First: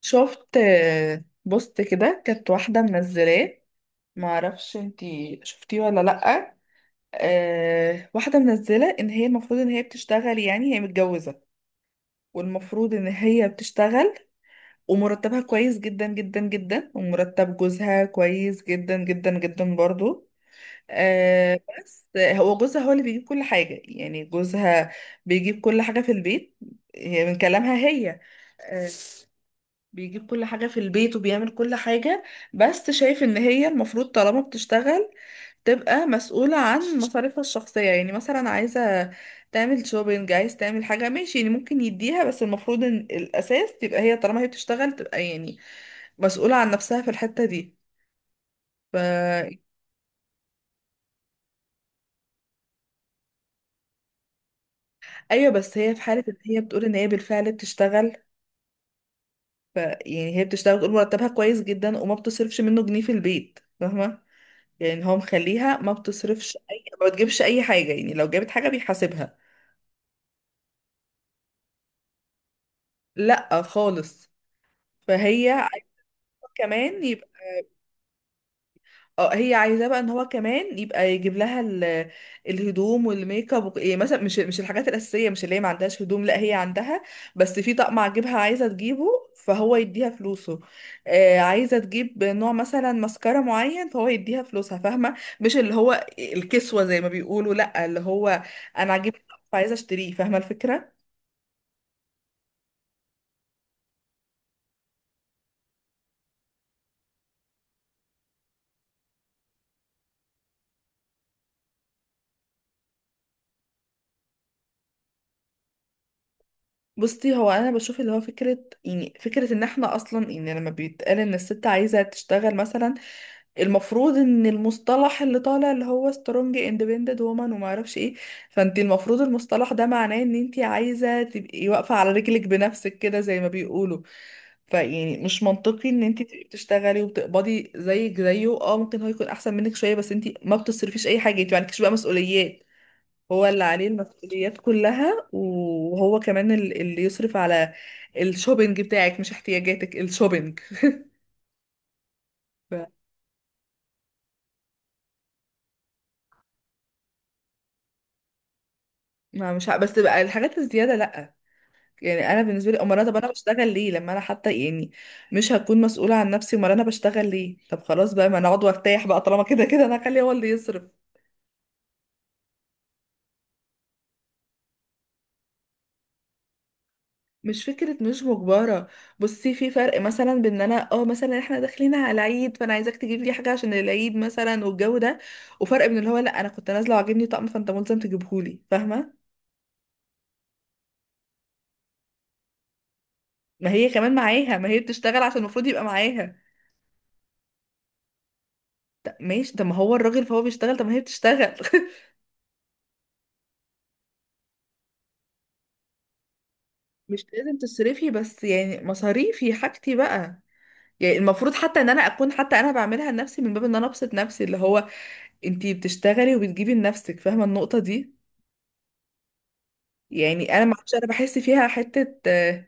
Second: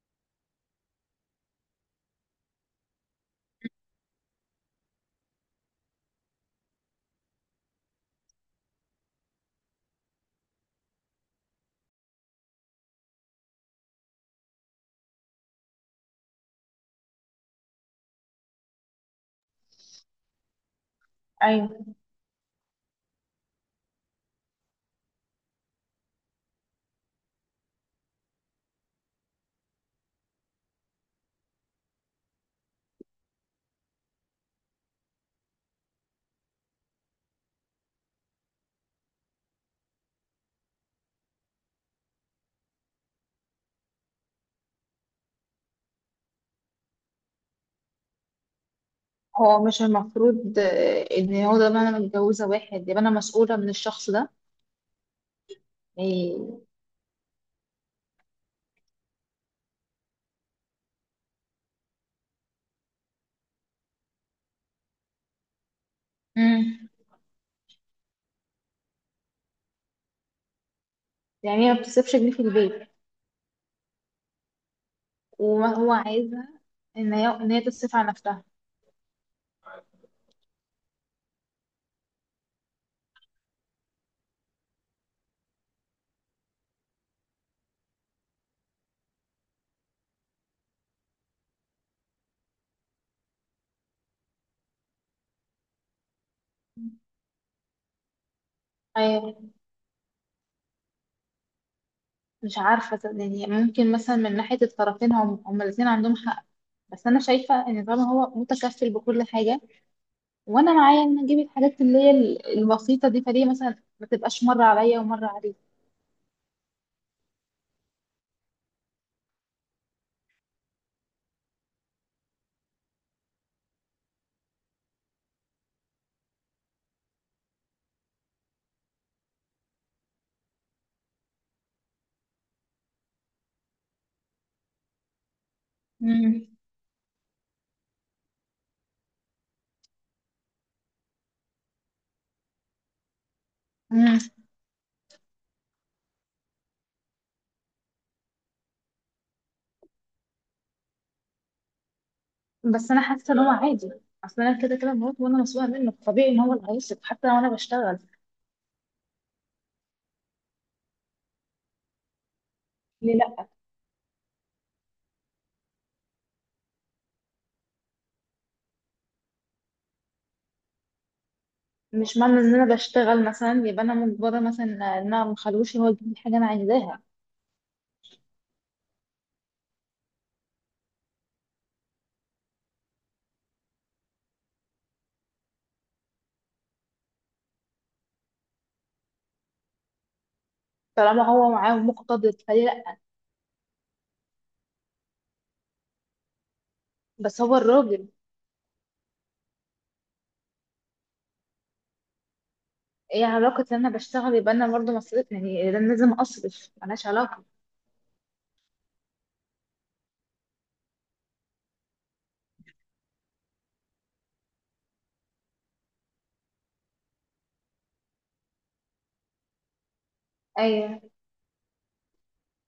شفت بوست كده كانت واحدة منزلاه. معرفش انتي شفتيه ولا لأ. واحدة منزلة ان هي المفروض ان هي بتشتغل، يعني هي متجوزة والمفروض ان هي بتشتغل، ومرتبها كويس جدا جدا جدا، ومرتب جوزها كويس جدا جدا جدا برضو. ايوه. بس هو جوزها هو اللي بيجيب كل حاجة، يعني جوزها بيجيب كل حاجة في البيت، هي من كلامها هي. آه، بيجيب كل حاجة في البيت وبيعمل كل حاجة. بس شايف ان هي المفروض طالما بتشتغل تبقى مسؤولة عن مصاريفها الشخصية. يعني مثلا عايزة تعمل شوبينج، عايز تعمل حاجة، ماشي، يعني ممكن يديها، بس المفروض ان الأساس تبقى هي، طالما هي بتشتغل تبقى يعني مسؤولة عن نفسها في الحتة دي. ف... هو مش المفروض ان هو ده انا متجوزه واحد يبقى انا مسؤوله من الشخص ده؟ ايوه بس هي في حالة ان هي يعني بتقول ان هي بالفعل بتشتغل. ف... يعني هي بتشتغل، بتقول مرتبها كويس جدا وما بتصرفش منه جنيه في البيت. فاهمة؟ يعني هو مخليها ما بتصرفش اي، امم ما بتجيبش اي حاجه، يعني لو جابت حاجه بيحاسبها. يعني هي ما بتصرفش جنيه في البيت، لا خالص. فهي وما عايزه هو عايزها كمان ان هي يبقى، ان هي تصرف على نفسها. اه هي عايزاه بقى ان هو كمان يبقى يجيب لها الهدوم والميك اب يعني مثلا مش الحاجات الاساسيه، مش اللي هي ما عندهاش هدوم، لا هي عندها، بس في طقم عاجبها عايزه تجيبه فهو يديها فلوسه. آه عايزه تجيب نوع مثلا ماسكارا معين فهو يديها فلوسها. فاهمه؟ مش اللي هو الكسوه زي ما بيقولوا، لا اللي هو انا عاجبني ايوه، فعايزه اشتريه. فاهمه الفكره؟ مش عارفه، يعني ممكن مثلا من ناحيه الطرفين هم الاثنين عندهم حق، بس انا شايفه ان طالما هو متكفل بكل حاجه وانا معايا ان اجيب الحاجات اللي هي البسيطه دي، فليه مثلا ما تبقاش مره عليا ومره عليه؟ بصي، هو انا بشوف اللي هو فكره، يعني فكره ان احنا اصلا، يعني لما بيتقال ان الست عايزه تشتغل مثلا، المفروض ان المصطلح اللي طالع اللي هو سترونج اندبندنت وومن وما اعرفش ايه، فانت المفروض المصطلح ده معناه ان انت عايزه تبقي واقفه على رجلك بنفسك كده زي ما بيقولوا. فيعني مش منطقي ان انت تبقي بتشتغلي وبتقبضي زيك زيه، اه ممكن هو يكون احسن منك شويه، بس انت ما بتصرفيش اي حاجه، انت ما عندكيش بقى مسؤوليات، هو اللي عليه امم المسؤوليات كلها وهو كمان اللي يصرف على الشوبينج بتاعك، مش احتياجاتك، الشوبينج. ف- بس انا حاسه ان هو عادي. اصل انا كده كده بموت وانا مسؤوله منه، طبيعي ان هو اللي هيصرف حتى لو انا بشتغل. ما مش ع- بس بقى الحاجات الزيادة لأ. يعني انا بالنسبه لي، امال انا، ليه طب انا لا؟ بشتغل ليه لما انا حتى، يعني مش هكون مسؤوله عن نفسي؟ امال انا بشتغل ليه؟ طب خلاص بقى ما انا اقعد وارتاح بقى، طالما كده كده انا هخليه هو اللي يصرف. مش معنى ان انا بشتغل مثلا يبقى انا مجبره مثلا ان انا مخلوش هو يجيب لي حاجه انا عايزاها. مش فكرة مش مجبرة. بصي في فرق مثلا بين ان انا اه مثلا احنا داخلين على العيد فانا عايزاك تجيب لي حاجة عشان العيد مثلا والجو ده، وفرق من اللي هو لا انا كنت نازلة وعاجبني طقم فانت ملزم تجيبهولي. فاهمة؟ طالما هو معاه مقتدر، فليه لا؟ ما هي كمان معاها، ما هي بتشتغل، عشان المفروض يبقى معاها. بس هو الراجل. طب ماشي، طب ما هو الراجل فهو بيشتغل، طب ما هي بتشتغل. ايه علاقه ان انا بشتغل يبقى انا برضه مصرف؟ يعني انا لازم اصرف؟ ملهاش مش علاقه. لازم تصرفي، بس يعني مصاريفي حاجتي بقى. يعني المفروض حتى ان انا اكون، حتى انا بعملها لنفسي من باب ان انا ابسط نفسي، اللي هو انتي بتشتغلي وبتجيبي لنفسك. فاهمة النقطة دي؟ يعني انا ما اعرفش، ايوه. انا بحس فيها حته،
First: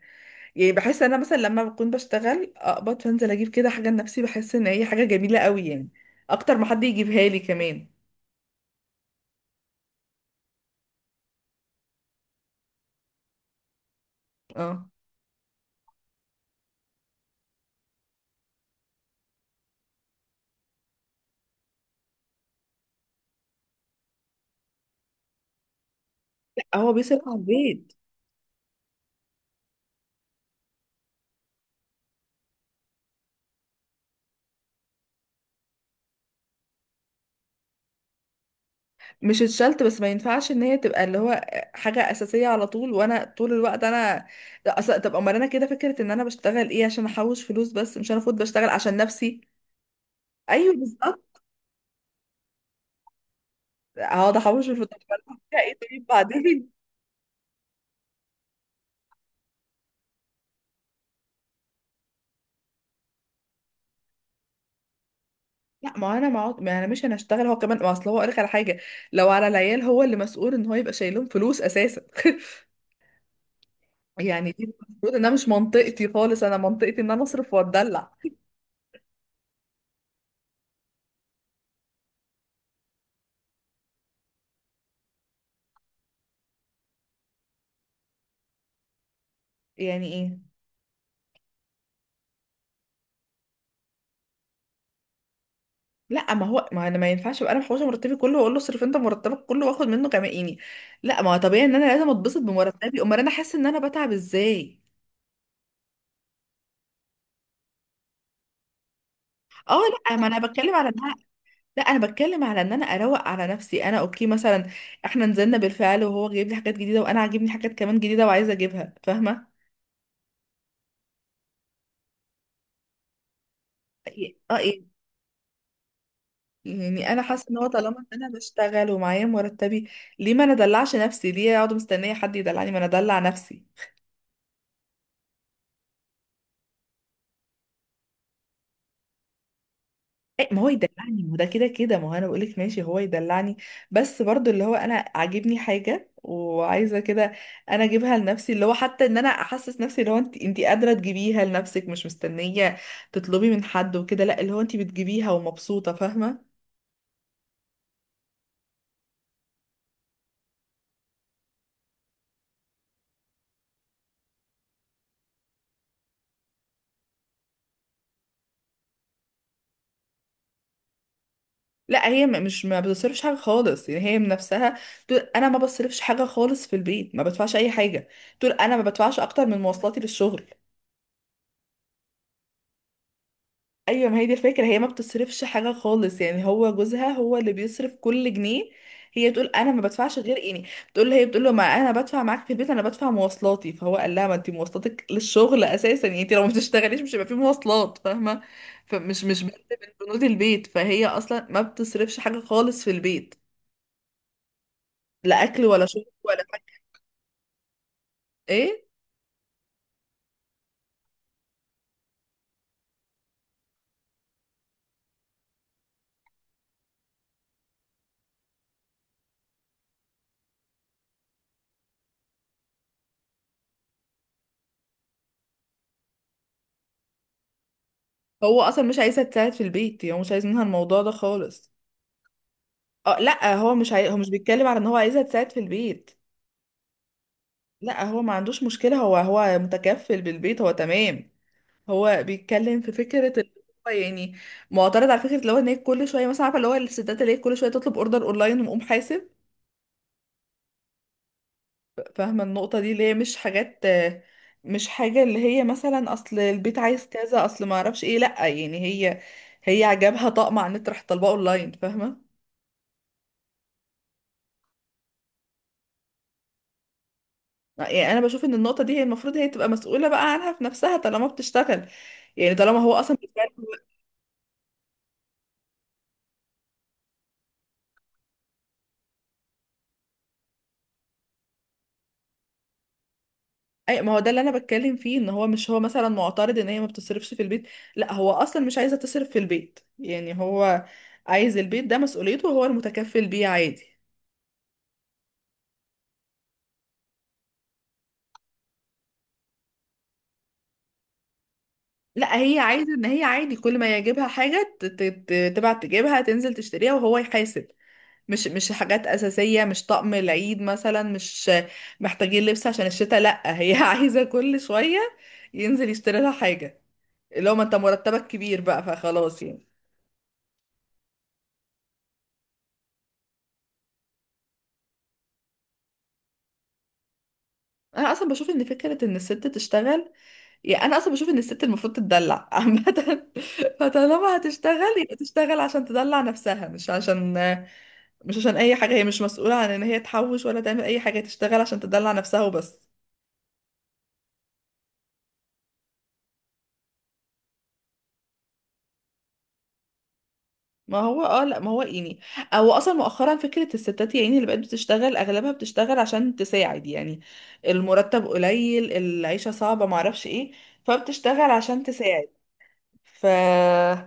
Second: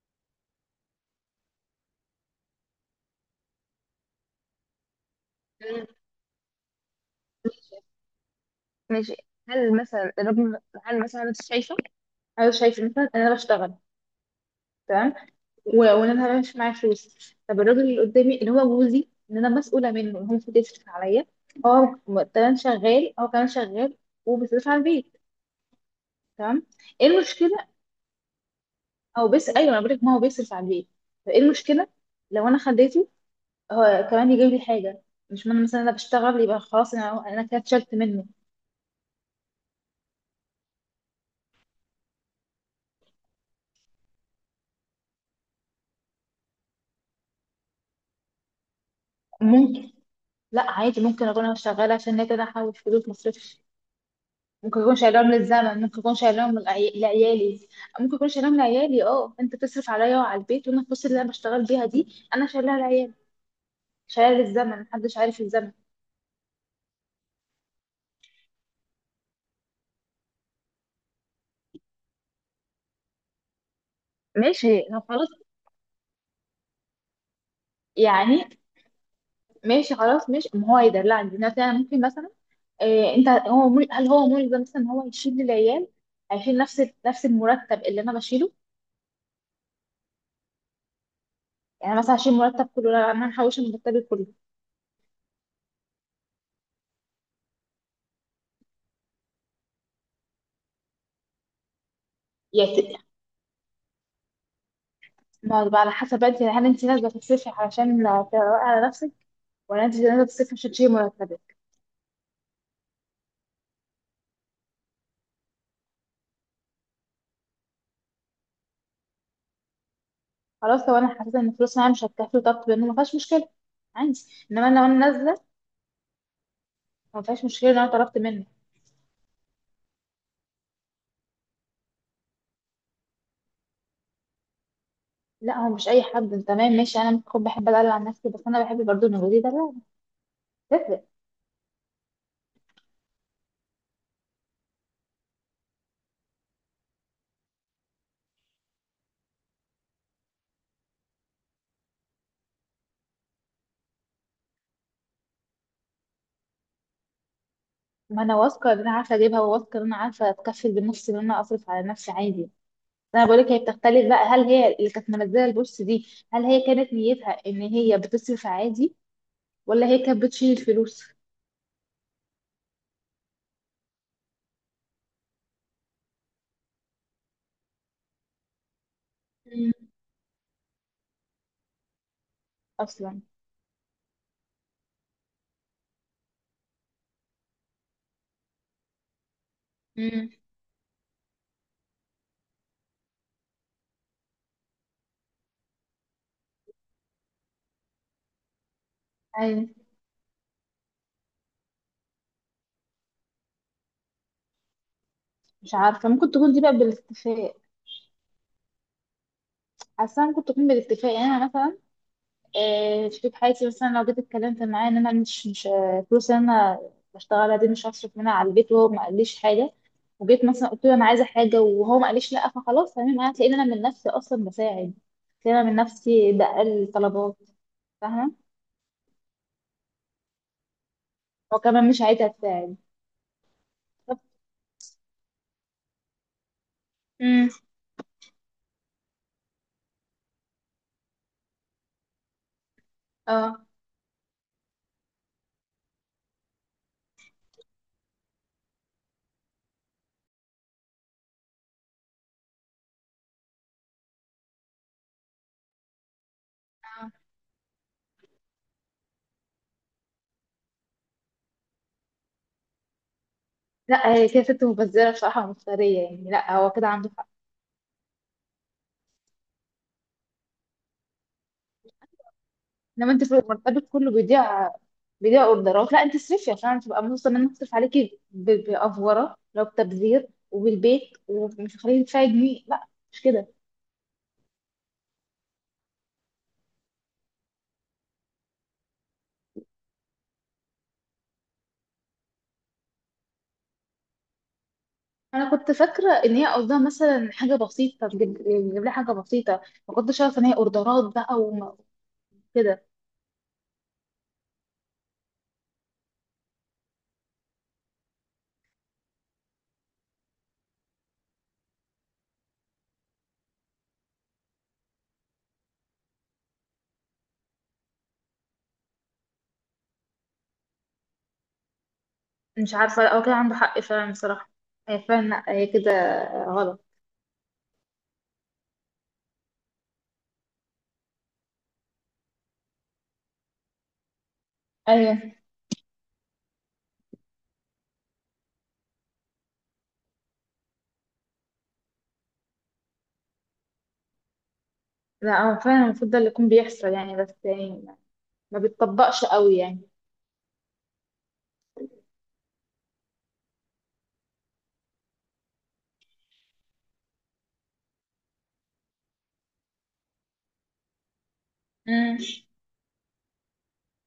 يعني بحس انا مثلا لما بكون بشتغل اقبض فانزل اجيب كده حاجه لنفسي، بحس ان هي حاجه جميله قوي، مم. يعني اكتر ما حد يجيبها لي ماشي. كمان. ماشي. هل مثلا الراجل، هل مثلا انت شايفه انا شايفه مثلا ان انا بشتغل، اه، تمام، وان انا مش معايا فلوس، طب الراجل اللي قدامي اللي هو جوزي ان انا مسؤوله منه إن هو المفروض يصرف عليا. هو كمان شغال، هو كمان شغال وبيصرف على البيت، لا تمام. هو ايه بيصرف على المشكله؟ البيت. او بس ايوه انا بقول لك ما هو بيصرف على البيت، فايه المشكله لو انا خديته هو كمان يجيب لي حاجه؟ مش من مثلا انا بشتغل يبقى خلاص انا كده اتشلت منه. مش اتشلت، بس ما ينفعش ان هي تبقى اللي هو حاجه اساسيه على طول، وانا طول الوقت انا، لا، أصل طب امال انا كده فكره ان انا بشتغل ايه؟ عشان احوش فلوس؟ بس مش انا المفروض بشتغل عشان نفسي؟ ممكن. لا ايوه عادي، ممكن بالظبط. اكون انا شغاله عشان هي كده احوش فلوس مصرفش. هقعد احوش في ممكن يكون الفطار. شايلهم ايه للزمن، ممكن طيب يكون شايلهم بعدين. لعيالي، ممكن يكون شايلهم لعيالي. اه انت بتصرف عليا وعلى البيت، وانا الفلوس اللي انا بشتغل بيها دي انا شايلها لعيالي، شايلها للزمن، محدش عارف الزمن. لا ما انا مش هنشتغل هو كمان، ما اصل هو اقول لك على حاجه، لو على العيال هو اللي مسؤول ان هو يبقى شايلهم فلوس اساسا. يعني دي ماشي لو المفروض خلاص. انها مش منطقتي خالص، انا منطقتي ان انا اصرف واتدلع. يعني ماشي، خلاص ماشي. ما هو يدلعني دلوقتي، انا ممكن مثلا. إيه انت، هل هو ملزم مثلا ان هو يشيل للعيال؟ هيشيل نفس نفس المرتب اللي انا بشيله؟ يعني ايه؟ يعني مثلا هشيل مرتب كله؟ لا انا محوشه مرتبي كله. لا ما هو ما انا ما ينفعش ابقى انا محوشه مرتبي كله واقول له اصرف انت مرتبك كله واخد منه كمان، يعني لا ما هو طبيعي ان انا لازم اتبسط يعني بمرتبي، امال انا حاسه ان انا بتعب ازاي؟ ما بقى على حسب انت، هل انت نازله تصرفي علشان تروقي على نفسك، اه، ولا انت لا نازله ما انا تصرفي عشان بتكلم على تشيلي إن، مرتبك؟ لا انا بتكلم على ان انا اروق على نفسي. انا اوكي مثلا، احنا نزلنا بالفعل وهو جايب لي حاجات جديده، وانا عاجبني حاجات كمان جديده وعايزه اجيبها. فاهمه؟ خلاص، لو انا حسيت ان الفلوس معايا مش هتكفي وطلبت منه ما فيهاش مشكله عندي. انما لو انا ايه. وانا نازله، يعني انا ما حاسه فيهاش ان هو مشكله ان انا طالما إن طلبت انا منه. بشتغل ومعايا مرتبي، ليه ما انا ادلعش نفسي؟ ليه اقعد مستنيه حد يدلعني؟ ما انا ادلع نفسي. لا هو مش اي حد، انت تمام ماشي، انا ممكن بحب ادلع عن نفسي، بس انا بحب برضه نجودي ده، لا ما هو تفرق. يدلعني، ما هو ده كده كده، ما هو انا بقولك ماشي هو يدلعني، بس برضو اللي هو انا عاجبني حاجة وعايزة كده، انا اجيبها لنفسي، اللي هو حتى ان انا احسس نفسي اللي هو انت انت قادرة تجيبيها لنفسك، مش مستنية تطلبي من حد وكده. لا اللي هو انت بتجيبيها ومبسوطة. فاهمة؟ ما انا واثقه ان انا عارفه اجيبها، وواثقه ان انا عارفه اتكفل بنفسي، ان انا اصرف على نفسي عادي. انا بقولك هي بتختلف بقى، هل هي اللي كانت منزله البوست دي؟ هل هي كانت نيتها ان هي بتصرف عادي، ولا هي كانت بتشيل الفلوس؟ لا هي م- مش ما بتصرفش حاجة خالص، يعني هي من نفسها تقول انا ما بصرفش حاجة خالص في البيت، ما بدفعش اي حاجة. تقول انا ما بدفعش اكتر من مم. مواصلاتي للشغل. اصلا. ايوه ما هي دي الفكره، هي ما بتصرفش حاجه خالص، يعني هو جوزها هو اللي بيصرف كل جنيه. هي تقول انا ما بدفعش مم. غير يعني، بتقول، هي بتقول له ما انا بدفع معاك في البيت، انا بدفع مواصلاتي، فهو قال لها ما انت مواصلاتك للشغل اساسا، يعني انت لو ما بتشتغليش مش هيبقى في مواصلات. فاهمه؟ فمش مش بند ايوه. من بنود البيت، فهي اصلا ما بتصرفش حاجه خالص في البيت، لا اكل مش ولا شرب عارفه، ممكن ولا تكون دي بقى حاجه. بالاتفاق. ايه حاسه ممكن تكون بالاتفاق. يعني انا مثلا شريك حياتي مثلا لو جيت اتكلمت معاه ان انا مش فلوس اللي انا بشتغلها دي مش هصرف منها على البيت، وهو ما قاليش حاجه، وجيت مثلا قلت له انا عايزه حاجه وهو ما قاليش لا، فخلاص تمام، انا هتلاقيني انا من نفسي اصلا بساعد، هتلاقيني انا من نفسي بقل طلبات، فاهمه؟ هو اصلا مش عايزها تساعد في البيت، يعني هو مش عايز منها الموضوع ده هو خالص. كمان مش عايزه تساعد. اه لا هو مش عاي... هو طب- مش بيتكلم على ان هو عايزها تساعد في البيت، مم. لا هو ما عندوش مشكلة، هو هو متكفل بالبيت، هو تمام. هو بيتكلم في فكرة اللي اه هو يعني معترض على فكرة اللي هو ان هي كل شوية، مثلا عارفة اللي هو الستات اللي هي كل شوية تطلب اوردر اونلاين ومقوم حاسب. فاهمة النقطة دي؟ اللي هي مش حاجة اللي هي مثلا اصل البيت عايز كذا، اصل ما اعرفش ايه، لا يعني هي، هي عجبها طقم على النت راح طالباه اونلاين. فاهمة؟ لا هي كده ست مبذره بصراحه ومفتريه، يعني لا هو كده عنده حق. يعني انا بشوف ان النقطة دي هي المفروض هي تبقى مسؤولة بقى عنها في نفسها طالما بتشتغل، يعني طالما هو انما اصلا انت في بيتكلم. مرتبك كله بيضيع، بيضيع اوردرات؟ لا انت اصرفي عشان تبقى مبسوطه، ان انا هصرف عليكي بافوره لو بتبذير وبالبيت، ومش هخليكي تدفعي جنيه، لا مش كده. اي ما هو ده اللي انا بتكلم فيه، ان هو مش هو مثلا معترض ان هي ما بتصرفش في البيت، لا هو اصلا مش عايزه تصرف في البيت، يعني هو عايز البيت ده مسؤوليته وهو المتكفل بيه عادي. انا كنت فاكره ان هي قصدها مثلا حاجه بسيطه، تجيب لها حاجه بسيطه. ما كنتش عارفه ان هي اوردرات بقى لا هي وكده. عايزه ان هي عادي كل ما يجيبها حاجه تبعت تجيبها، تنزل تشتريها وهو يحاسب. مش حاجات اساسيه، مش طقم العيد مثلا، مش محتاجين لبس عشان الشتاء، لا هي عايزه كل شويه ينزل يشتري لها حاجه، اللي هو ما انت مرتبك كبير بقى فخلاص يعني. مش عارفه، لا هو كده عنده حق فعلا بصراحه. هي فعلا لا، هي كده غلط. انا اصلا بشوف ان فكره ان الست تشتغل، يعني انا اصلا بشوف ان الست المفروض تتدلع عامه، فطالما هتشتغل يبقى ايوه تشتغل عشان تدلع نفسها، مش عشان اي حاجه، هي مش مسؤوله عن ان هي تحوش ولا تعمل اي حاجه، هي تشتغل عشان تدلع نفسها وبس. لا هو فعلا المفروض ده اللي يكون بيحصل، يعني بس يعني ما بتطبقش قوي، يعني. ما هو يعني او اصلا مؤخرا فكره الستات، يعني اللي بقت بتشتغل اغلبها بتشتغل عشان تساعد، يعني المرتب قليل، العيشه صعبه، معرفش ايه، فبتشتغل عشان امم تساعد. ف،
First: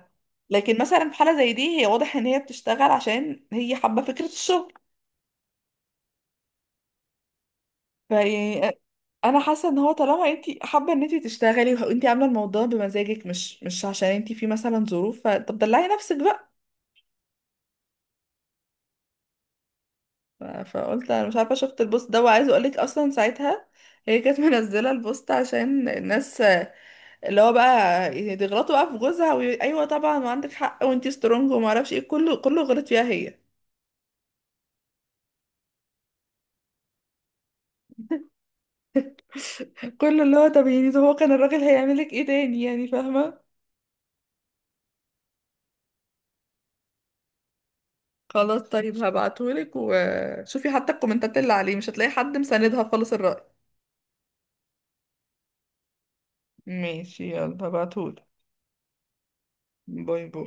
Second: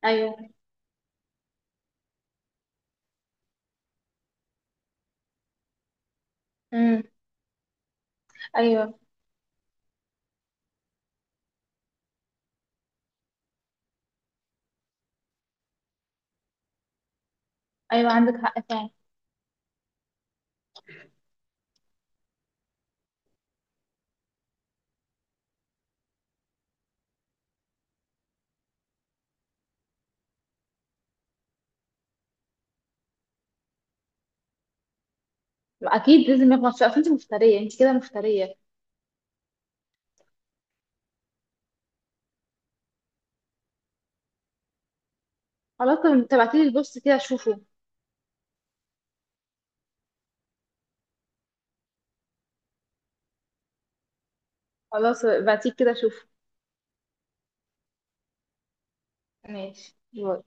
ايوه. لكن مثلا في حالة زي دي هي واضح ان هي بتشتغل عشان هي حابة فكرة الشغل، امم فيعني ايوه. انا حاسة ان هو طالما انت حابة ان انت تشتغلي وانت عاملة الموضوع بمزاجك، مش عشان انت في مثلا ظروف، فطب دلعي نفسك بقى. ايوه عندك حق فعلا. فقلت انا مش عارفة شفت البوست ده وعايزة اقولك، اصلا ساعتها هي كانت منزلة البوست عشان الناس اللي هو بقى يغلطوا بقى في جوزها ايوه طبعا وعندك حق وانت سترونج وما اعرفش ايه، كله غلط فيها هي. اكيد لازم يخلص شويه. اصل انت مفتريه، انت كده مفتريه. كله اللي هو، طب يعني هو كان الراجل هيعملك ايه تاني؟ يعني فاهمة؟ خلاص طب تبعتيلي البوست كده اشوفه. خلاص طيب هبعتهولك، وشوفي حتى الكومنتات اللي عليه مش هتلاقي حد مساندها خالص الرأي. خلاص بعتيه كده اشوفه. ماشي يلا هبعتهولك. ماشي. باي باي.